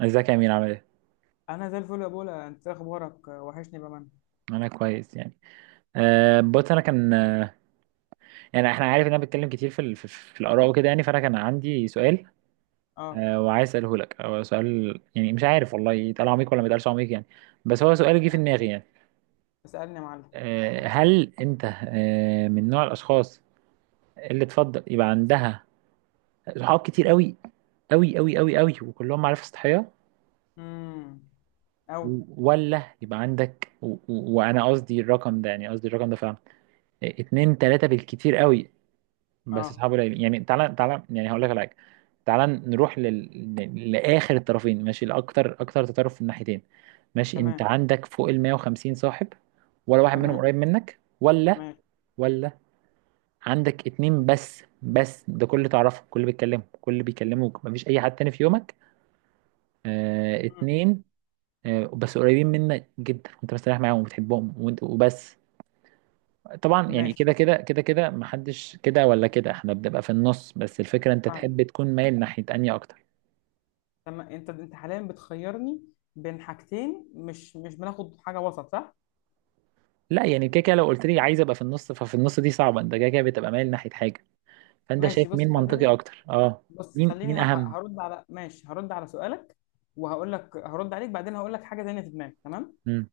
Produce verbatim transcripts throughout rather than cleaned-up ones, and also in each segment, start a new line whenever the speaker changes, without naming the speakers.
ازيك يا امين عامل ايه؟
انا زي الفل يا بولا، انت إيه اخبارك؟ وحشني بأمان.
انا كويس يعني. أه بص انا كان آه، يعني احنا عارف ان انا بتكلم كتير في ال- في, في الاراء وكده يعني، فانا كان عندي سؤال.
اه.
أه وعايز اساله لك، او سؤال يعني مش عارف والله يتقال عميق ولا ما يتقالش عميق يعني، بس هو سؤال جه في دماغي يعني.
اسألني يا معلم.
أه هل انت أه من نوع الاشخاص اللي تفضل يبقى عندها صحاب كتير قوي قوي قوي قوي قوي وكلهم معارف سطحيه،
امم. او.
و- ولا يبقى عندك و- و- وانا قصدي الرقم ده، يعني قصدي الرقم ده فعلا اتنين تلاتة بالكتير قوي، بس اصحابه
اه.
قليلين. يعني تعالى تعالى، يعني هقول لك على حاجه، تعالى نروح لل... ل- لاخر الطرفين، ماشي، لاكتر اكتر تطرف في الناحيتين. ماشي، انت
تمام.
عندك فوق ال مية وخمسين صاحب، ولا واحد منهم
تمام.
قريب منك، ولا
ماشي.
ولا عندك اتنين بس؟ بس ده كل اللي تعرفه، كل اللي بيتكلموا، كل اللي بيكلموك، مفيش اي حد تاني في يومك. آه
مم.
اتنين، آه، بس قريبين منك جدا وانت مستريح معاهم وبتحبهم وانت وبس. طبعا يعني
ماشي.
كده كده كده كده، محدش كده ولا كده، احنا بنبقى في النص، بس الفكرة انت
فاهم.
تحب تكون مايل ناحية انهي اكتر؟
تمام. انت انت حاليا بتخيرني بين حاجتين، مش مش بناخد حاجة وسط، صح؟
لا يعني كده كده، لو قلت لي عايز ابقى في النص، ففي النص دي صعبة، انت كده كده بتبقى مايل ناحية حاجة. فانت
ماشي،
شايف مين
بص
منطقي
خليني
اكتر؟ اه،
بص
مين
خليني
مين
ه-
اهم؟
ه- هرد على ماشي، هرد على سؤالك، وهقول لك، هرد عليك بعدين هقول لك حاجة تانية في دماغي، تمام؟
مم.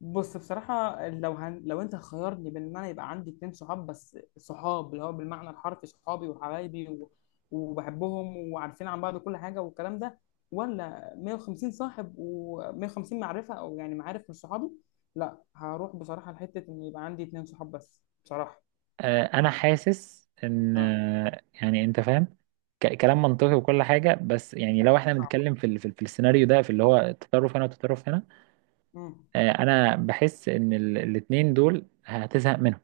بص، بصراحة لو هن... لو انت خيرني بين ان انا يبقى عندي اتنين صحاب بس، صحاب اللي هو بالمعنى الحرفي صحابي وحبايبي و... وبحبهم، وعارفين عن بعض كل حاجة والكلام ده، ولا مية وخمسين صاحب و150 معرفة، او يعني معارف مش صحابي؟ لا، هروح بصراحة لحتة ان يبقى عندي اتنين صحاب بس، بصراحة.
آه انا حاسس ان
اه.
آه، يعني انت فاهم، ك- كلام منطقي وكل حاجة، بس يعني لو احنا
صح.
بنتكلم في ال- في ال- في السيناريو ده، في اللي هو التطرف هنا والتطرف هنا،
امم،
آه، انا بحس ان ال- الاتنين دول هتزهق منهم.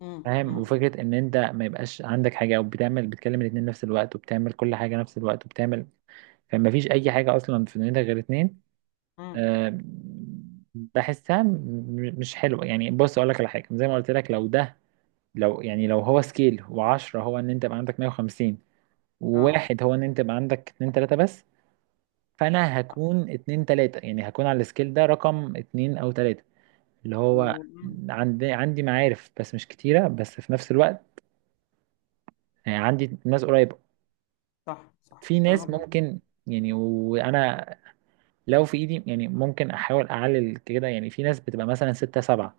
امم،
فاهم،
امم،
وفكرة ان انت ما يبقاش عندك حاجة، او بتعمل بتكلم الاتنين نفس الوقت وبتعمل كل حاجة نفس الوقت وبتعمل، فما فيش اي حاجة اصلا في دنيتك غير اتنين،
امم.
آه، بحسها م- مش حلوة. يعني بص اقول لك على حاجة، زي ما قلت لك، لو ده، لو يعني لو هو سكيل، وعشرة هو ان انت يبقى عندك مية وخمسين،
اه.
وواحد هو ان انت يبقى عندك اتنين تلاتة بس، فانا هكون اتنين تلاتة، يعني هكون على السكيل ده رقم اتنين او تلاتة، اللي هو
و... مم.
عندي عندي معارف بس مش كتيرة، بس في نفس الوقت يعني عندي ناس قريبة،
صح، صح،
في ناس
كلامك منطقي.
ممكن يعني، وانا لو في ايدي يعني ممكن احاول اعلل كده، يعني في ناس بتبقى مثلا ستة سبعة،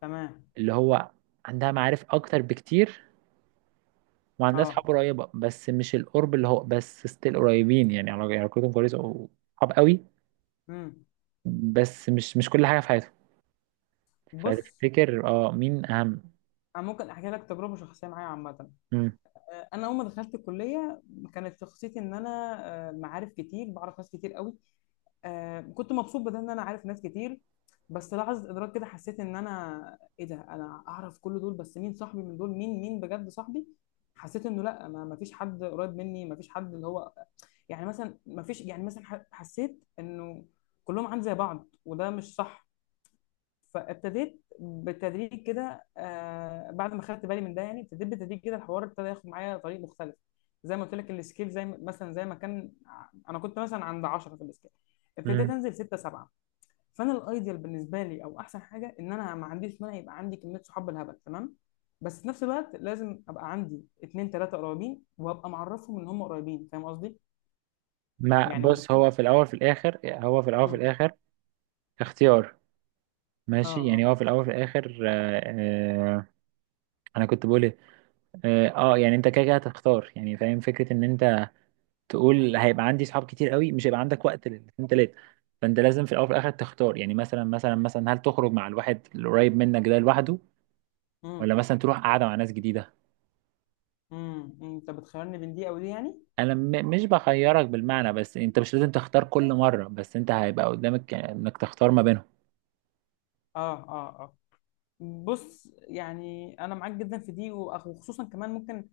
تمام.
اللي هو عندها معارف اكتر بكتير وعندها اصحاب
اه.
قريبة، بس مش القرب اللي هو، بس ستيل قريبين، يعني علاق- علاقتهم كويسة وصحاب قوي،
امم.
بس مش مش كل حاجة في حياتهم.
بص،
فتفتكر اه مين اهم؟
انا ممكن احكي لك تجربة شخصية معايا عامة.
مم.
انا اول ما دخلت الكليه كانت شخصيتي ان انا آه، معارف كتير، بعرف ناس كتير قوي. آه، كنت مبسوط بده ان انا عارف ناس كتير. بس لحظه ادراك كده حسيت ان انا ايه ده، انا اعرف كل دول، بس مين صاحبي من دول؟ مين مين بجد صاحبي؟ حسيت انه لا، ما فيش حد قريب مني، ما فيش حد اللي هو يعني مثلا ما فيش، يعني مثلا ح- حسيت انه كلهم عندي زي بعض، وده مش صح. فابتديت بالتدريج كده، آه، بعد ما خدت بالي من ده، يعني ابتديت بالتدريج كده الحوار ابتدى ياخد معايا طريق مختلف. زي ما قلت لك السكيل، زي ما- مثلا زي ما كان ع- انا كنت مثلا عند عشرة في السكيل، ابتديت
مم.
انزل ستة سبعة. فانا الايديال بالنسبه لي، او احسن حاجه، ان انا ما عنديش مانع يبقى عندي كميه صحاب بالهبل، تمام، بس في نفس الوقت لازم ابقى عندي اتنين تلاته قريبين، وابقى معرفهم ان هم قريبين، فاهم قصدي؟
ما
يعني مش.
بص، هو في الاول في الاخر، هو في الاول في
امم،
الاخر اختيار.
اه،
ماشي،
اه،
يعني هو في الاول في الاخر آه. آه، انا كنت بقول، اه آه، يعني انت كده كده هتختار، يعني فاهم فكره ان انت تقول هيبقى عندي صحاب كتير قوي، مش هيبقى عندك وقت للاتنين تلاته، فانت لازم في الاول وفي الاخر تختار. يعني مثلا مثلا مثلا، هل تخرج مع الواحد القريب منك ده لوحده، ولا
امم،
مثلا تروح قاعده مع ناس جديده؟
امم، انت بتخيرني بين دي او دي يعني؟
انا م مش بخيرك بالمعنى، بس انت مش لازم تختار كل مره، بس انت هيبقى قدامك انك تختار ما بينهم.
اه، اه، آه. بص يعني انا معاك جدا في دي، وأخ- وخصوصا كمان ممكن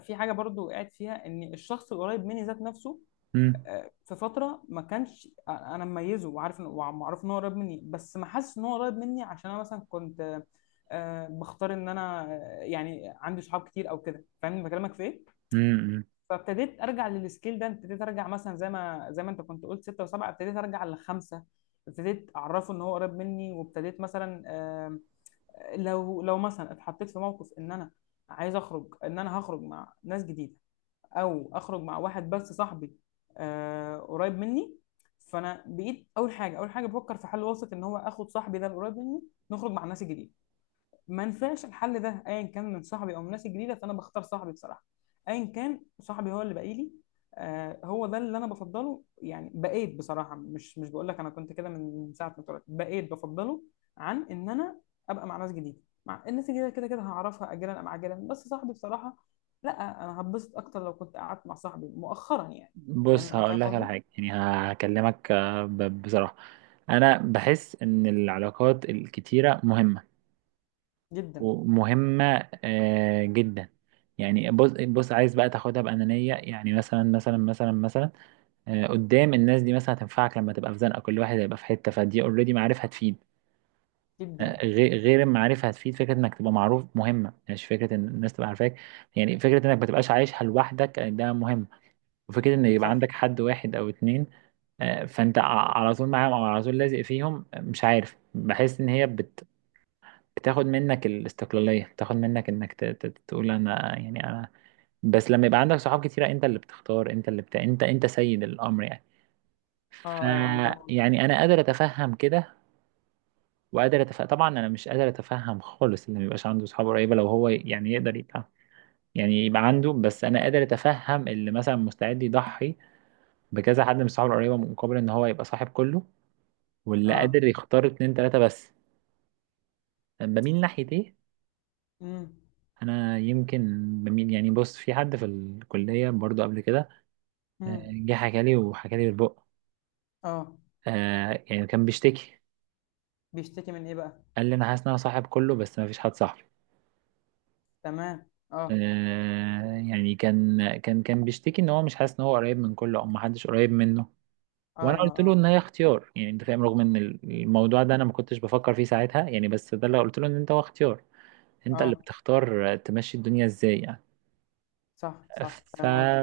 في حاجه برضو وقعت فيها، ان الشخص القريب مني ذات نفسه
امم.
آه، في فتره ما كانش، آه، انا مميزه، وعارف إن- ومعروف ان هو قريب مني بس ما حاسس ان هو قريب مني، عشان انا مثلا كنت آه، آه، بختار ان انا آه، يعني عندي صحاب كتير او كده، فاهمني بكلمك في ايه.
امم.
فابتديت ارجع للسكيل ده، ابتديت ارجع مثلا زي ما زي ما انت كنت قلت ستة وسبعة، ابتديت ارجع لخمسة. ابتديت اعرفه ان هو قريب مني، وابتديت مثلا لو لو مثلا اتحطيت في موقف ان انا عايز اخرج، ان انا هخرج مع ناس جديده، او اخرج مع واحد بس صاحبي آه قريب مني. فانا بقيت اول حاجه، اول حاجه بفكر في حل وسط ان هو اخد صاحبي ده القريب مني، نخرج مع الناس الجديده. ما نفعش الحل ده، ايا كان من صاحبي او من ناس جديده، فانا بختار صاحبي بصراحه، ايا كان صاحبي هو اللي باقي لي. آه، هو ده اللي انا بفضله، يعني بقيت بصراحه مش مش بقول لك انا كنت كده من ساعه ما اتولدت، بقيت بفضله عن ان انا ابقى مع ناس جديده، مع الناس الجديده كده كده هعرفها اجلا ام عاجلا، بس صاحبي بصراحه لا. انا هتبسط اكتر لو كنت قعدت مع صاحبي مؤخرا يعني.
بص
فاهم، فاهم
هقول لك على
قصدي.
حاجه، يعني هكلمك آه، ب- بصراحه، انا بحس ان العلاقات الكتيره مهمه
جدا.
ومهمة آه، جدا. يعني بص بص، عايز بقى تاخدها بأنانية، يعني مثلا مثلا مثلا مثلا، آه، قدام الناس دي مثلا هتنفعك لما تبقى في زنقة، كل واحد هيبقى في حتة، فدي اوريدي معرفة هتفيد
جدا.
آه، غير غير المعرفة هتفيد. فكرة انك تبقى معروف مهمة، مش فكرة ان الناس تبقى عارفاك، يعني فكرة انك ما تبقاش عايشها لوحدك، آه، ده مهم. وفكرة ان يبقى
صح.
عندك حد واحد او اتنين، آه، فانت ع- على طول معاهم، او على طول لازق فيهم، آه، مش عارف، بحس ان هي بت، بتاخد منك الاستقلالية، بتاخد منك انك ت- ت- تقول انا، يعني انا، بس لما يبقى عندك صحاب كتيرة، انت اللي بتختار، انت اللي بتا... انت انت سيد الامر يعني.
اه،
ف،
اه، انا فاهم قصدي.
يعني انا قادر اتفهم كده، وقادر اتفهم طبعا. انا مش قادر اتفهم خالص اللي ما يبقاش عنده صحاب قريبة، لو هو يعني يقدر يبقى، يعني يبقى عنده، بس انا قادر اتفهم اللي مثلا مستعد يضحي بكذا حد من صحابه القريبة مقابل ان هو يبقى صاحب كله، واللي
اه.
قادر يختار اتنين تلاتة بس بميل ناحية ايه.
امم.
انا يمكن بميل، يعني بص، في حد في الكليه برضو قبل كده آه،
امم.
جه حكى لي وحكى لي بالبق،
اه.
آه، يعني كان بيشتكي،
بيشتكي من ايه بقى؟
قال لي انا حاسس ان انا صاحب كله بس ما فيش حد صاحبي.
تمام. اه،
آه، يعني كان كان كان بيشتكي ان هو مش حاسس ان هو قريب من كله، او ما حدش قريب منه.
اه،
وانا قلت
اه.
له
اه،
ان هي اختيار، يعني انت فاهم، رغم ان الموضوع ده انا ما كنتش بفكر فيه ساعتها يعني، بس ده اللي قلت له، ان انت هو اختيار، انت اللي
اه.
بتختار تمشي الدنيا ازاي.
صح، صح،
ف،
فاهم قصدك.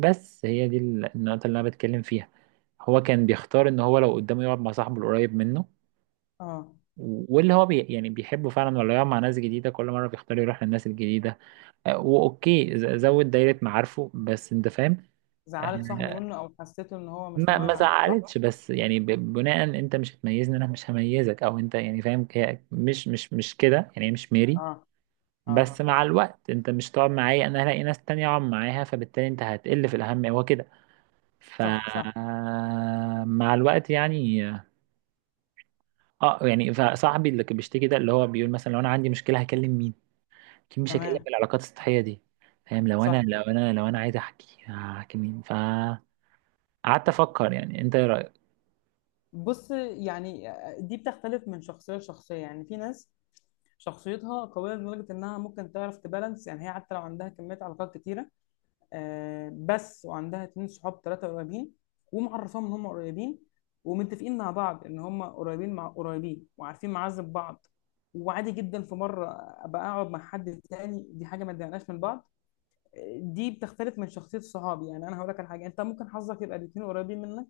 بس هي دي ال- النقطة اللي أنا بتكلم فيها. هو كان بيختار إن هو لو قدامه يقعد مع صاحبه القريب منه
اه.
واللي هو بي يعني بيحبه فعلا، ولا يقعد مع ناس جديدة، كل مرة بيختار يروح للناس الجديدة، آه، وأوكي ز- زود دايرة معارفه، بس أنت فاهم.
زعلت صاحبه
آه،
منه او حسيته ان هو مش
ما ما
مميز عنه، صح؟
زعلتش، بس يعني ب- بناء، أنت مش هتميزني أنا مش هميزك، أو أنت، يعني فاهم، هي مش مش مش كده، يعني هي مش ميري،
اه، اه،
بس مع الوقت أنت مش تقعد معايا، أنا هلاقي ناس تانية أقعد معاها، فبالتالي أنت هتقل في الأهمية، هو كده.
صح، صح،
فمع الوقت يعني، اه، يعني فصاحبي اللي كان بيشتكي ده اللي هو بيقول مثلا، لو انا عندي مشكله هكلم مين؟ اكيد مش هكلم
تمام،
العلاقات السطحيه دي، فاهم، لو انا
صح.
لو انا لو انا عايز احكي هحكي مين؟ فقعدت افكر. يعني انت ايه رايك؟
بص يعني آه، دي بتختلف من شخصيه لشخصيه، يعني في ناس شخصيتها قويه لدرجه انها ممكن تعرف تبالانس، يعني هي حتى لو عندها كميه علاقات كتيره، آه، بس وعندها اتنين صحاب تلاتة قريبين، ومعرفاهم ان هم قريبين، ومتفقين مع بعض ان هم قريبين مع قريبين، وعارفين معازب بعض، وعادي جدا في مرة ابقى اقعد مع حد تاني، دي حاجة ما تضايقناش من بعض. دي بتختلف من شخصيه الصحاب، يعني انا هقول لك على حاجه، انت ممكن حظك يبقى الاثنين قريبين منك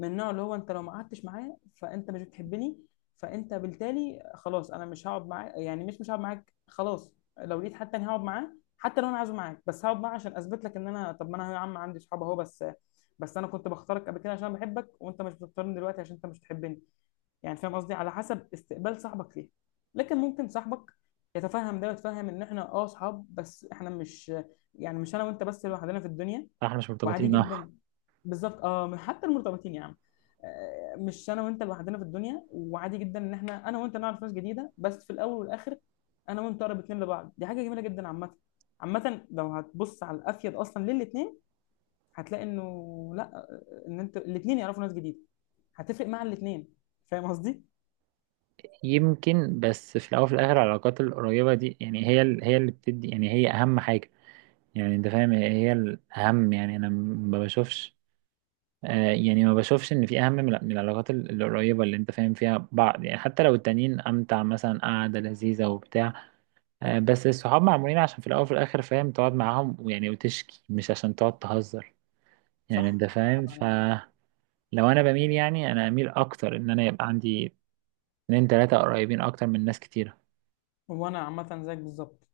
من النوع اللي هو انت لو ما قعدتش معايا فانت مش بتحبني، فانت بالتالي خلاص انا مش هقعد معاك، يعني مش مش هقعد معاك خلاص، لو لقيت حد تاني هقعد معاه حتى لو انا عايزه معاك، بس هقعد معاه عشان اثبت لك ان انا طب ما انا يا عم عندي صحاب اهو بس، بس انا كنت بختارك قبل كده عشان بحبك، وانت مش بتختارني دلوقتي عشان انت مش بتحبني، يعني فاهم قصدي؟ على حسب استقبال صاحبك ليها. لكن ممكن صاحبك يتفهم ده، ويتفهم ان احنا اه اصحاب بس، احنا مش، يعني مش انا وانت بس لوحدنا في الدنيا،
احنا مش
وعادي
مرتبطين، اه.
جدا. بالظبط، اه، حتى المرتبطين يا عم آه، مش انا وانت لوحدنا في الدنيا، وعادي جدا ان احنا انا وانت نعرف ناس جديده، بس في الاول والاخر انا وانت اقرب اتنين لبعض، دي حاجه جميله جدا عامه. عامه لو هتبص على الافيد اصلا للاتنين، هتلاقي انه لا، ان انت الاتنين يعرفوا ناس جديده هتفرق مع الاتنين، فاهم قصدي؟
يمكن، بس في الاول وفي الاخر العلاقات القريبه دي، يعني هي ال- هي اللي بتدي، يعني هي اهم حاجه، يعني انت فاهم هي هي الاهم. يعني انا ما بشوفش، آه، يعني ما بشوفش ان في اهم من من العلاقات ال- القريبه اللي انت فاهم فيها بعض، يعني حتى لو التانيين امتع، مثلا قعده لذيذه وبتاع، آه، بس الصحاب معمولين عشان في الاول وفي الاخر، فاهم، تقعد معاهم ويعني وتشكي، مش عشان تقعد تهزر، يعني
صح،
انت
صح،
فاهم.
بأمانة.
فلو، انا بميل، يعني انا اميل اكتر ان انا يبقى عندي اتنين تلاته قريبين اكتر من ناس كتيره.
وانا عامه زيك بالظبط.